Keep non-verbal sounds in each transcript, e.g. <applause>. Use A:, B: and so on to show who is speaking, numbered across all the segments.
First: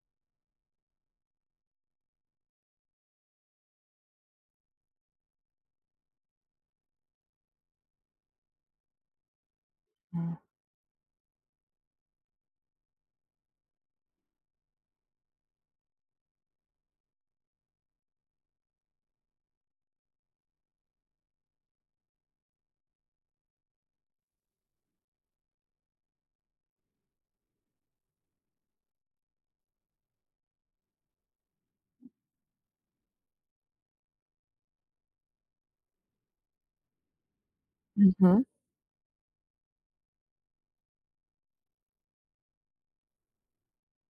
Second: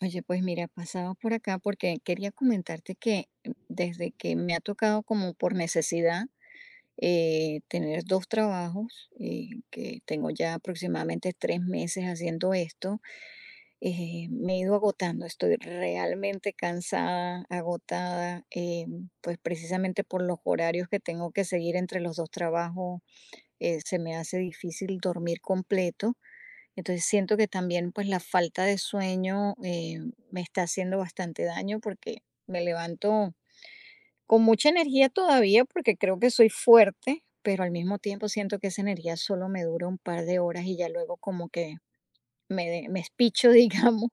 A: Oye, pues mira, pasaba por acá porque quería comentarte que desde que me ha tocado como por necesidad, tener dos trabajos, que tengo
B: Mm,
A: ya aproximadamente 3 meses haciendo esto, me he ido agotando, estoy realmente cansada, agotada. Pues precisamente por los horarios que tengo que seguir entre los dos trabajos, se me hace difícil dormir completo. Entonces siento que también pues la falta de sueño me está haciendo bastante daño, porque me levanto con mucha energía todavía porque creo que soy fuerte, pero al mismo tiempo
B: ujú,
A: siento que esa energía solo me dura un par de horas y ya luego como que me espicho, <laughs> digamos,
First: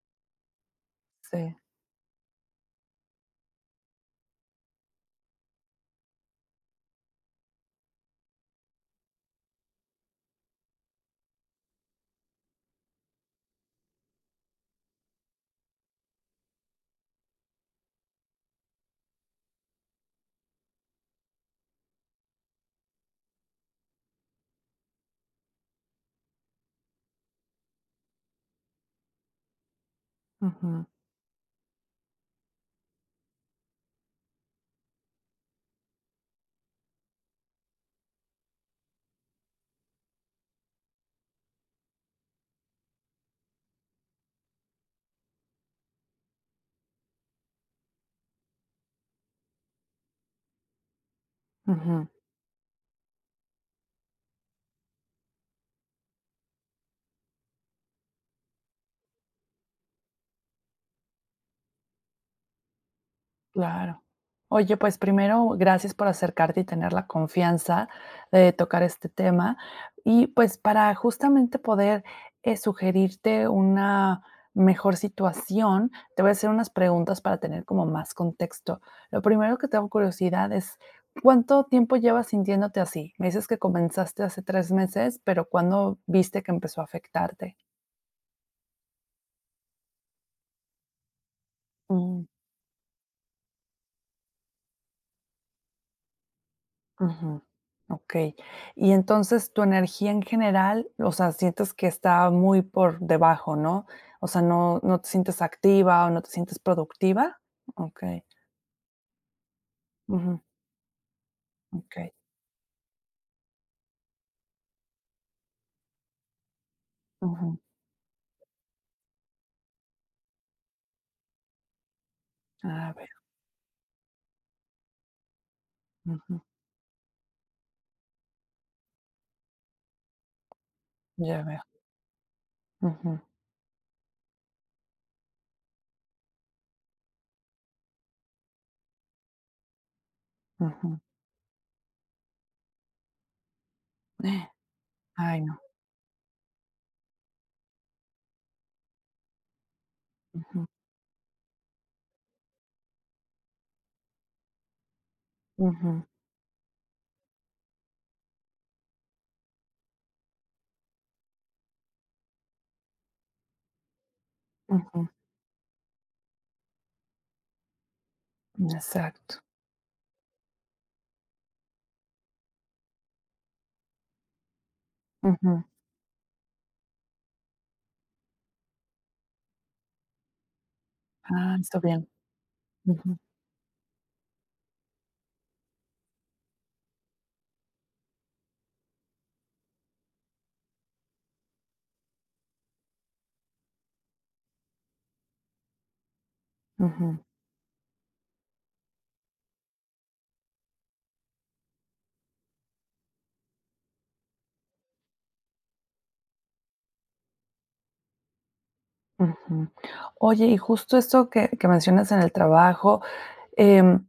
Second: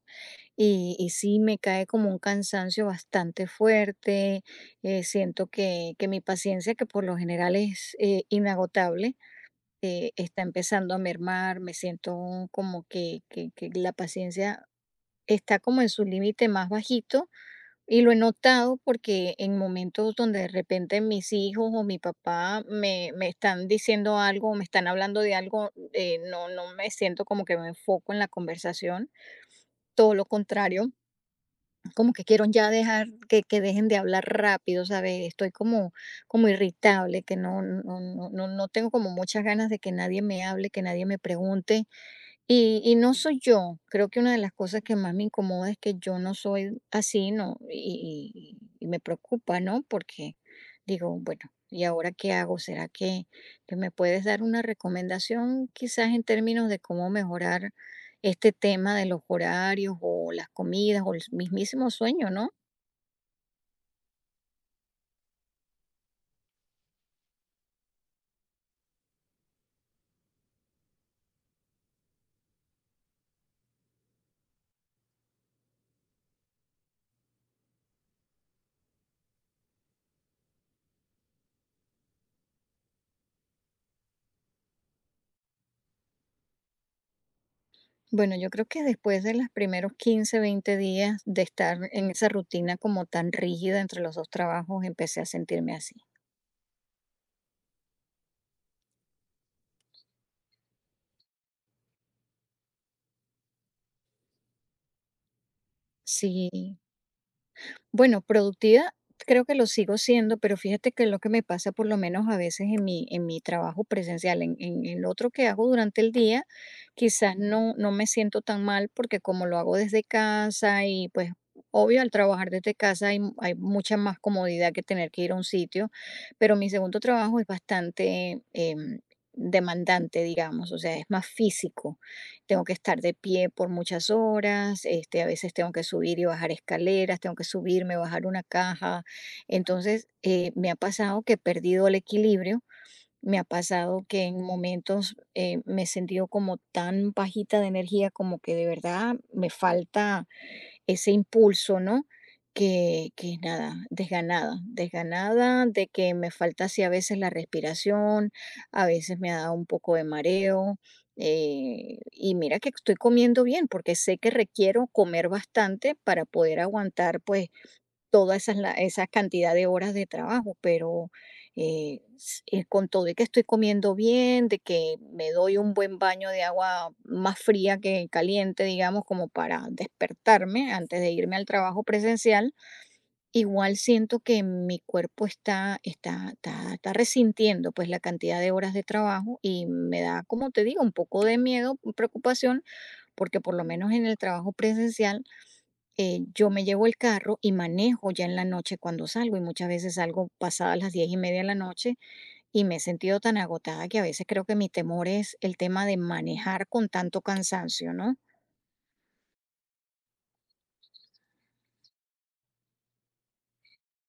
A: y sí
B: sí,
A: me cae como un cansancio bastante fuerte. Siento que, mi paciencia, que por lo general es inagotable, está empezando a mermar. Me siento como que la paciencia está como en su límite más bajito, y lo he notado porque en momentos donde de repente mis hijos o mi papá me están diciendo algo o me están hablando de algo, no, no me siento como que me enfoco en la conversación, todo lo
B: ujú,
A: contrario, como que quiero ya dejar que dejen de hablar rápido, ¿sabes? Estoy como, como irritable, que no, no, no, no no tengo como muchas ganas de que nadie me hable, que nadie me pregunte, y no soy yo. Creo que una de las cosas que más me incomoda es que yo no soy así, ¿no? Y me preocupa, ¿no? Porque digo, bueno, ¿y
B: ujú,
A: ahora qué hago? ¿Será que me puedes dar una recomendación, quizás, en términos de cómo mejorar este tema de los horarios, o las comidas, o el mismísimo sueño, no?
B: claro. Oye, pues primero, gracias por acercarte y tener la confianza de tocar este tema. Y pues para justamente poder, sugerirte una mejor situación, te voy a hacer unas preguntas para tener como más contexto. Lo primero que tengo curiosidad es, ¿cuánto tiempo llevas sintiéndote así? Me dices que comenzaste hace 3 meses, pero ¿cuándo viste que empezó a afectarte?
A: Bueno, yo creo que después de los primeros 15, 20 días de estar en esa rutina como tan rígida entre los 2 trabajos, empecé a sentirme así.
B: Ujú, okey. Y entonces, tu energía en general, o sea, sientes que está muy por debajo, ¿no? O sea, ¿no te sientes activa o no te sientes
A: Sí.
B: productiva?
A: Bueno,
B: Okey.
A: productiva creo que lo sigo siendo,
B: Ujú,
A: pero fíjate que lo que me pasa, por lo
B: okey.
A: menos a veces, en mi, trabajo presencial, en, el otro que hago durante el día, quizás
B: Ujú.
A: no, no me siento tan mal porque como lo hago desde casa y, pues, obvio, al trabajar desde
B: Ah,
A: casa
B: veo.
A: hay mucha más comodidad que tener que ir a un sitio.
B: Ujú.
A: Pero mi segundo trabajo es bastante demandante, digamos. O sea, es más
B: Ya veo.
A: físico, tengo que estar de
B: Ujú,
A: pie por muchas horas. Este, a veces tengo que subir y bajar escaleras, tengo que subirme, bajar una caja. Entonces, me ha
B: ujú.
A: pasado que he perdido el equilibrio, me ha pasado que en momentos
B: Ay, no.
A: me he sentido como tan bajita de energía, como que de verdad me falta
B: Ujú,
A: ese impulso, ¿no? Que, nada, desganada, desganada, de
B: ujú,
A: que me falta así a veces la respiración, a veces me ha dado un poco de mareo. Y mira que estoy comiendo bien porque sé que requiero
B: ujú.
A: comer bastante para poder aguantar, pues, toda esas la esa
B: Exacto.
A: cantidad de horas de trabajo. Pero, s con todo y que estoy comiendo bien, de que me doy
B: Ujú.
A: un buen baño de agua más fría que caliente, digamos, como para despertarme antes de irme al
B: Ah, está
A: trabajo
B: bien.
A: presencial,
B: Ujú,
A: igual siento que mi cuerpo está resintiendo, pues, la cantidad de horas de trabajo, y me da, como te digo, un poco de miedo, preocupación, porque por lo menos en el trabajo presencial, yo me llevo el
B: ujú,
A: carro y manejo ya en la noche cuando salgo, y muchas veces salgo pasadas las 10:30 de la noche, y me he sentido tan agotada que a veces creo que mi temor es el tema de manejar con tanto cansancio, ¿no?
B: ujú. Oye, y justo esto que mencionas en el trabajo, em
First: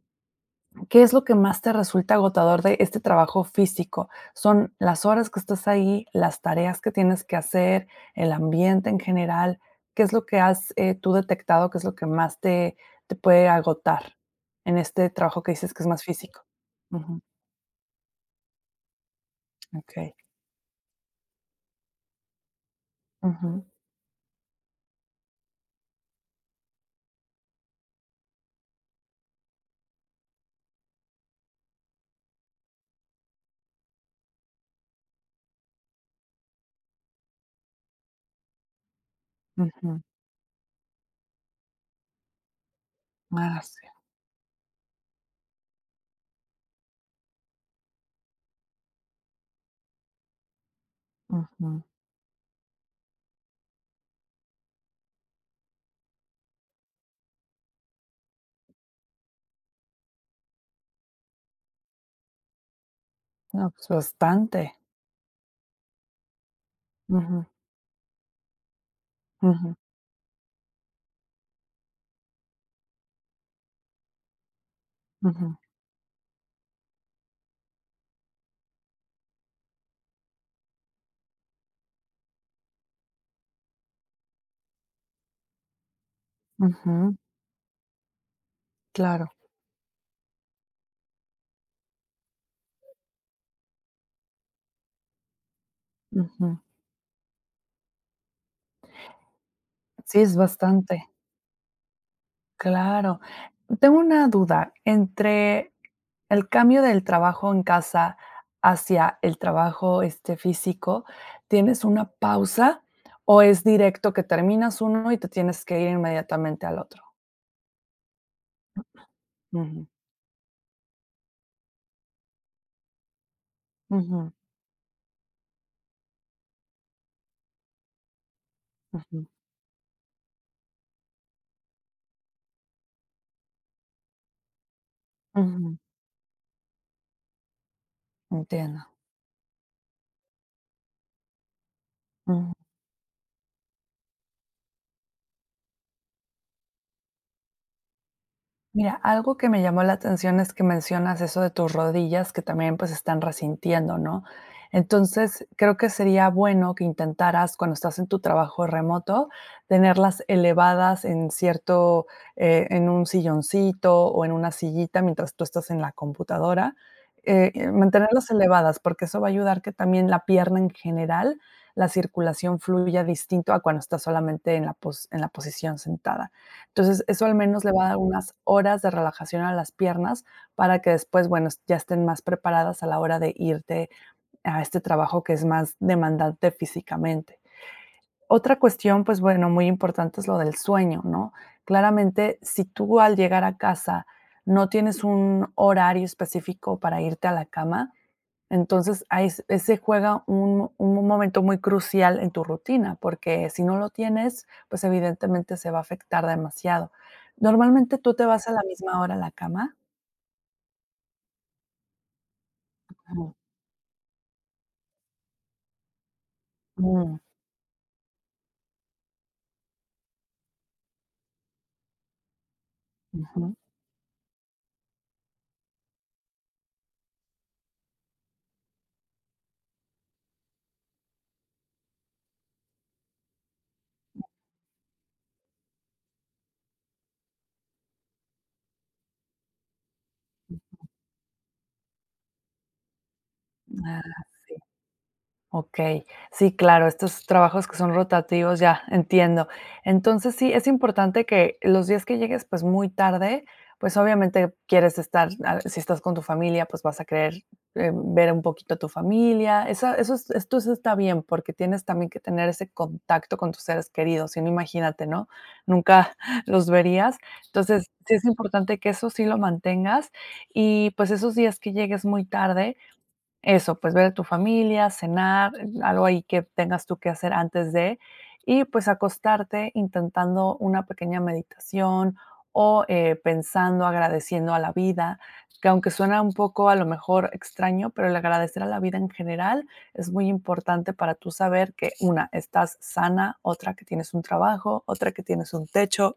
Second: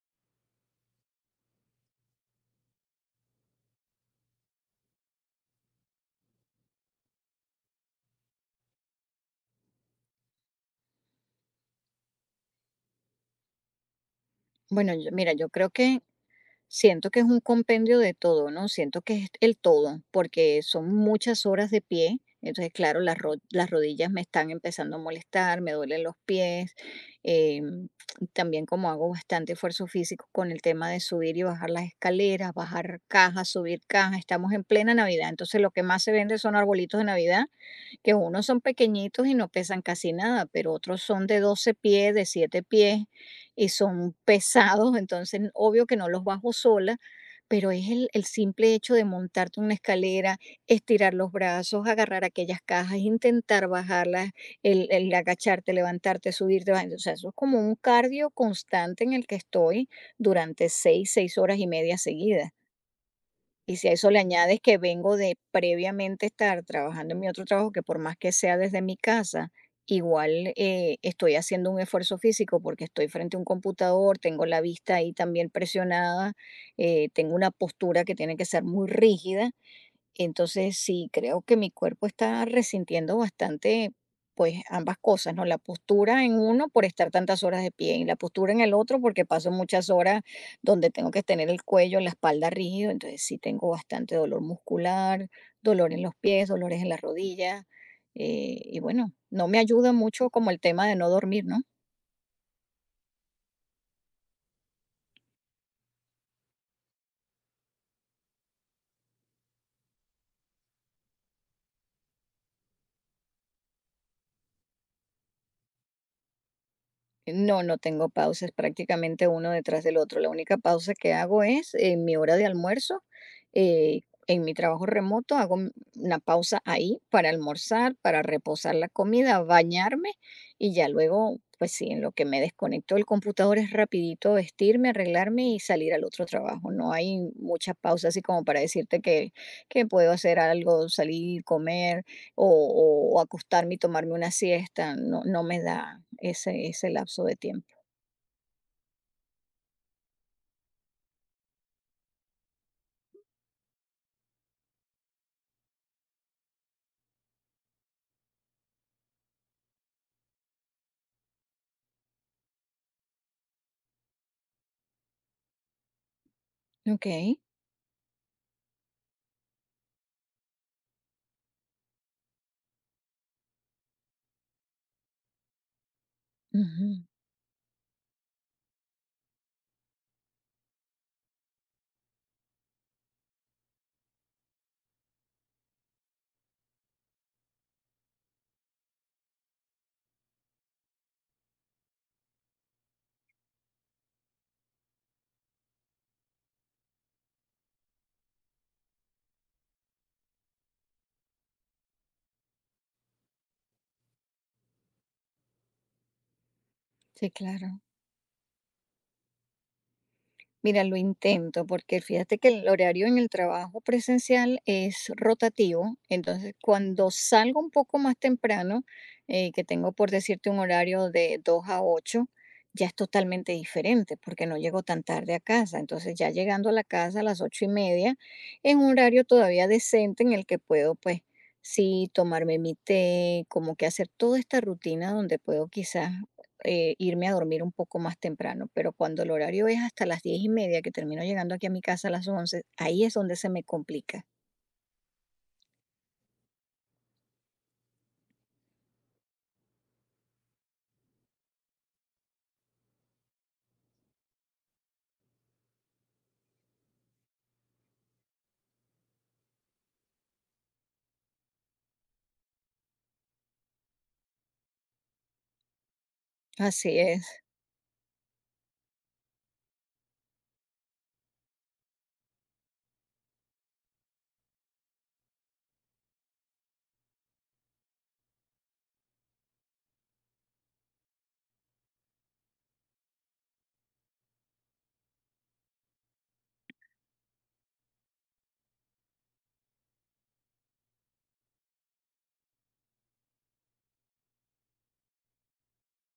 B: ¿qué es lo que más te resulta agotador de este trabajo físico? ¿Son las horas que estás ahí, las tareas que tienes que hacer, el ambiente en general? ¿Qué es lo que has tú detectado que es lo que más te puede agotar en
A: Bueno,
B: este
A: mira,
B: trabajo
A: yo
B: que
A: creo
B: dices que es
A: que
B: más físico?
A: siento que
B: Ujú,
A: es un compendio de todo, ¿no? Siento que es el todo,
B: okey.
A: porque son muchas horas de pie. Entonces, claro, las, ro-
B: Ujú,
A: las rodillas me están empezando a molestar, me duelen los pies. eh, También, como hago bastante esfuerzo físico con el tema de subir y bajar las escaleras, bajar cajas, subir cajas, estamos en plena Navidad. Entonces, lo que más se vende son arbolitos de Navidad, que unos son pequeñitos y no pesan
B: ujú.
A: casi nada, pero otros son de 12 pies, de 7 pies,
B: Ah,
A: y
B: sí.
A: son pesados. Entonces, obvio que no los bajo sola, pero es el simple hecho de montarte una escalera, estirar los
B: Ujú.
A: brazos, agarrar aquellas cajas, intentar bajarlas, el agacharte, levantarte, subirte, bajar. O sea, eso es como un cardio constante en el que estoy durante seis horas y media seguidas.
B: No,
A: Y si
B: pues
A: a eso le añades
B: bastante.
A: que vengo de previamente estar trabajando en mi otro
B: Ujú,
A: trabajo, que por más que sea desde mi casa,
B: ujú,
A: igual, estoy haciendo un esfuerzo físico porque estoy frente a un computador, tengo la vista ahí también
B: ujú,
A: presionada. Tengo una postura que tiene que ser muy rígida. Entonces, sí, creo que mi cuerpo está resintiendo bastante, pues, ambas cosas, ¿no? La postura en uno por estar
B: ujú.
A: tantas horas de pie, y la postura en el otro porque
B: Claro.
A: paso muchas horas donde tengo que tener el cuello, la espalda rígido. Entonces, sí, tengo bastante dolor muscular, dolor en los pies,
B: Ujú.
A: dolores en las rodillas. Y, bueno, no me ayuda
B: Sí,
A: mucho
B: es
A: como el tema de
B: bastante.
A: no dormir, ¿no?
B: Claro. Tengo una duda, entre el cambio del trabajo en casa hacia el trabajo, este, físico, ¿tienes una pausa o es directo que terminas uno y te tienes que ir inmediatamente al otro?
A: No, no tengo pausas, prácticamente uno detrás
B: Ujú,
A: del otro. La única pausa que hago es en mi hora de almuerzo.
B: ujú,
A: En mi trabajo remoto hago una pausa ahí para almorzar, para reposar la
B: ujú,
A: comida, bañarme, y ya luego, pues, sí, en lo que me desconecto del computador, es rapidito vestirme, arreglarme y
B: ujú,
A: salir al otro trabajo. No hay muchas pausas así como para
B: entiendo.
A: decirte que, puedo hacer algo, salir, comer, o acostarme y tomarme una siesta. No, no me da ese, lapso de tiempo.
B: Mira, algo que me llamó la atención es que mencionas eso de tus rodillas que también, pues, están resintiendo, ¿no? Entonces, creo que sería bueno que intentaras, cuando estás en tu trabajo remoto, tenerlas elevadas en cierto, en un silloncito o en una sillita mientras tú estás en la computadora,
A: Ok.
B: mantenerlas elevadas, porque eso va a ayudar que también la pierna en general, la circulación fluya distinto a cuando estás solamente en la pos en la posición sentada. Entonces,
A: Ujú.
B: eso al menos le va a dar unas horas de relajación a las piernas para que después, bueno, ya estén más preparadas a la hora de irte a este trabajo que es más demandante físicamente. Otra cuestión, pues bueno, muy importante es lo del sueño, ¿no? Claramente, si tú al llegar a casa no tienes un horario específico para irte a la cama, entonces, ahí s ese juega un momento muy crucial en tu rutina, porque si no lo tienes, pues, evidentemente se va a afectar demasiado.
A: Sí, claro.
B: ¿Normalmente tú te vas a la misma hora a la cama?
A: Mira, lo intento, porque fíjate que el horario en el
B: Ujú.
A: trabajo presencial es rotativo. Entonces, cuando
B: Mm,
A: salgo un poco más temprano, que tengo, por decirte, un horario de 2 a 8, ya es totalmente
B: ujú.
A: diferente, porque no llego tan tarde a casa. Entonces, ya llegando a la casa a las 8:30, en un horario todavía decente, en el que puedo, pues, sí, tomarme mi té, como que hacer toda esta rutina donde puedo quizás, irme a dormir un poco más temprano. Pero cuando el horario es hasta las 10:30, que termino llegando aquí a mi casa a las 11, ahí es donde se me
B: Ah,
A: complica.
B: sí. Okey. Sí, claro, estos trabajos que son rotativos, ya, entiendo. Entonces, sí, es importante que los días que llegues, pues, muy tarde, pues, obviamente quieres estar si estás con tu familia, pues, vas a querer, ver un poquito a tu familia. Esa eso es esto sí está bien, porque tienes también que tener ese contacto con tus seres queridos, si no, imagínate, ¿no? Nunca <laughs> los
A: Así
B: verías.
A: es.
B: Entonces, sí es importante que eso sí lo mantengas y, pues, esos días que llegues muy tarde, eso, pues ver a tu familia, cenar, algo ahí que tengas tú que hacer antes de, y pues acostarte intentando una pequeña meditación o pensando, agradeciendo a la vida, que aunque suena un poco a lo mejor extraño, pero el agradecer a la vida en general es muy importante para tú saber que una, estás sana, otra que tienes un trabajo, otra que tienes un techo,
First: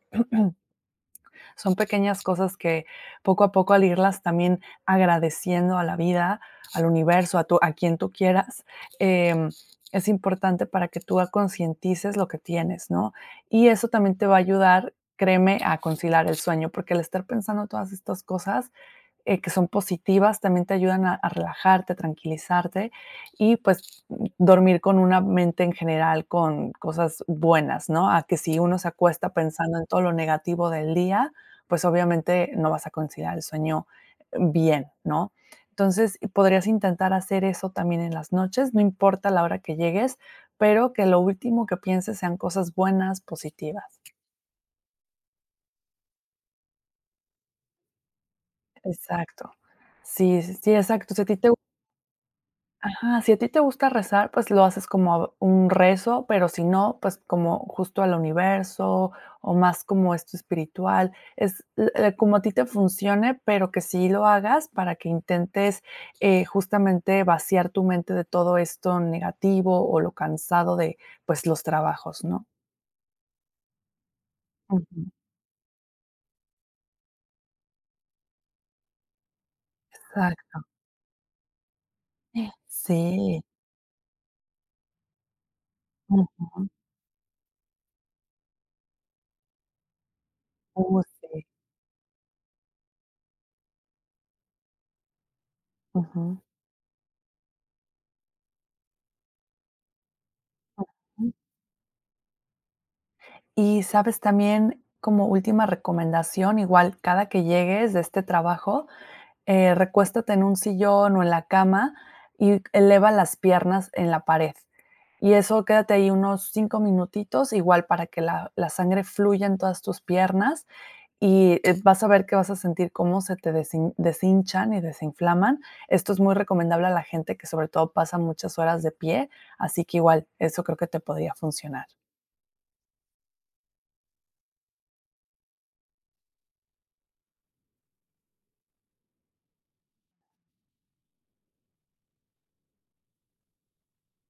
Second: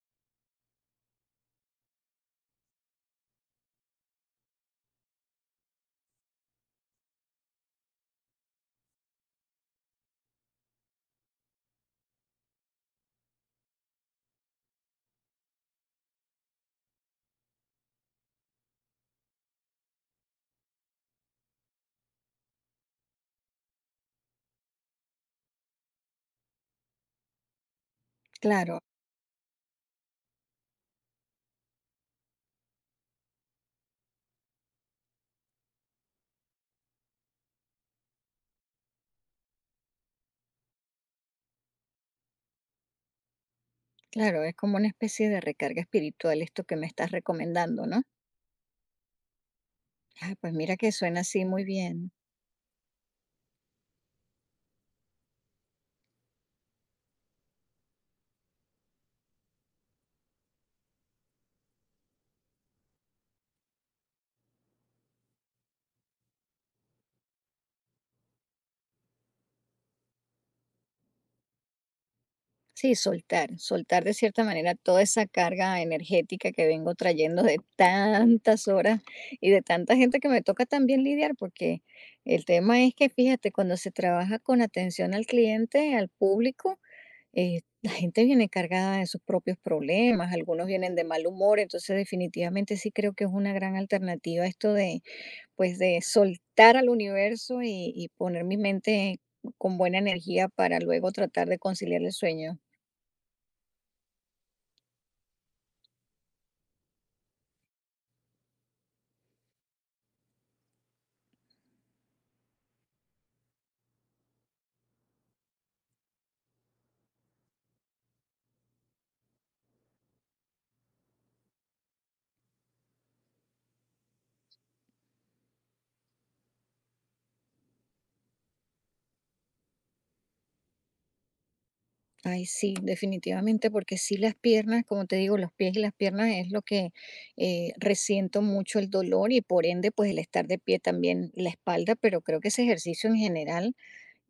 B: son pequeñas cosas que poco a poco al irlas también agradeciendo a la vida, al universo, a quien tú quieras, em, es importante para que tú concientices lo que tienes, ¿no? Y eso también te va a ayudar, créeme, a conciliar el sueño, porque el estar pensando todas estas cosas que son positivas, también te ayudan a, relajarte, a tranquilizarte y pues dormir con una mente en general con cosas buenas, ¿no? A que si uno
A: Claro,
B: se acuesta pensando en todo lo negativo del día, pues obviamente no vas a considerar el sueño bien, ¿no? Entonces, podrías intentar hacer eso también en las noches, no importa la hora que llegues, pero que lo último que pienses sean cosas buenas, positivas.
A: claro, es como una especie de recarga espiritual esto que me estás recomendando, ¿no?
B: Exacto.
A: Ah,
B: Sí,
A: pues
B: sí, sí,
A: mira que
B: exacto.
A: suena
B: Si a ti
A: así
B: te
A: muy bien.
B: Ajá, si a ti te gusta rezar, pues lo haces como un rezo, pero si no, pues como justo al universo o más como esto espiritual, como a ti te funcione, pero que sí lo hagas para que intentes justamente vaciar tu mente de todo esto negativo o lo cansado de pues los trabajos, ¿no?
A: Sí, soltar, soltar, de cierta manera,
B: Ujú,
A: toda esa carga energética que vengo trayendo de tantas horas y de tanta gente que me
B: exacto.
A: toca también lidiar. Porque el tema es que,
B: Sí.
A: fíjate, cuando se trabaja con atención al cliente, al
B: Ujú,
A: público, la gente viene cargada de sus propios problemas, algunos vienen de mal
B: sí.
A: humor. Entonces, definitivamente, sí creo que es una gran alternativa esto de, pues, de
B: Ujú.
A: soltar al universo, y poner mi mente con buena energía para luego tratar de conciliar el sueño.
B: Y, ¿sabes? También, como última recomendación, igual, cada que llegues de este trabajo, recuéstate en un sillón o en la cama y eleva las piernas en la pared. Y eso quédate ahí unos 5 minutitos, igual para que la sangre fluya en todas tus piernas y, vas a ver que vas a sentir cómo se te desin deshinchan y desinflaman. Esto es muy recomendable a la gente que, sobre todo, pasa muchas horas de pie, así que igual, eso creo que te podría funcionar.
A: Ay, sí, definitivamente, porque sí, las piernas, como te digo, los pies y las piernas es lo que, resiento mucho el dolor, y por ende, pues, el estar de pie, también la espalda, pero creo que ese ejercicio en general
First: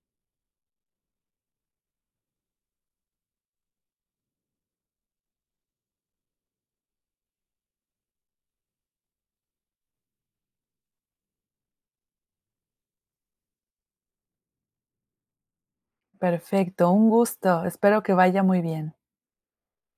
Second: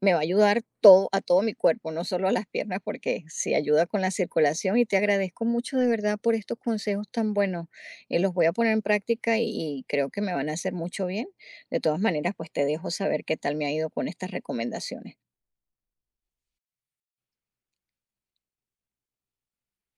A: me va a ayudar todo, a todo mi cuerpo, no solo a las piernas, porque sí ayuda con la circulación, y te agradezco mucho, de verdad, por estos consejos tan buenos. Los voy a poner en práctica, y creo que me van a hacer mucho bien. De todas maneras, pues, te dejo saber qué tal me ha ido con estas recomendaciones.
B: Perfecto, un gusto. Espero que vaya muy bien.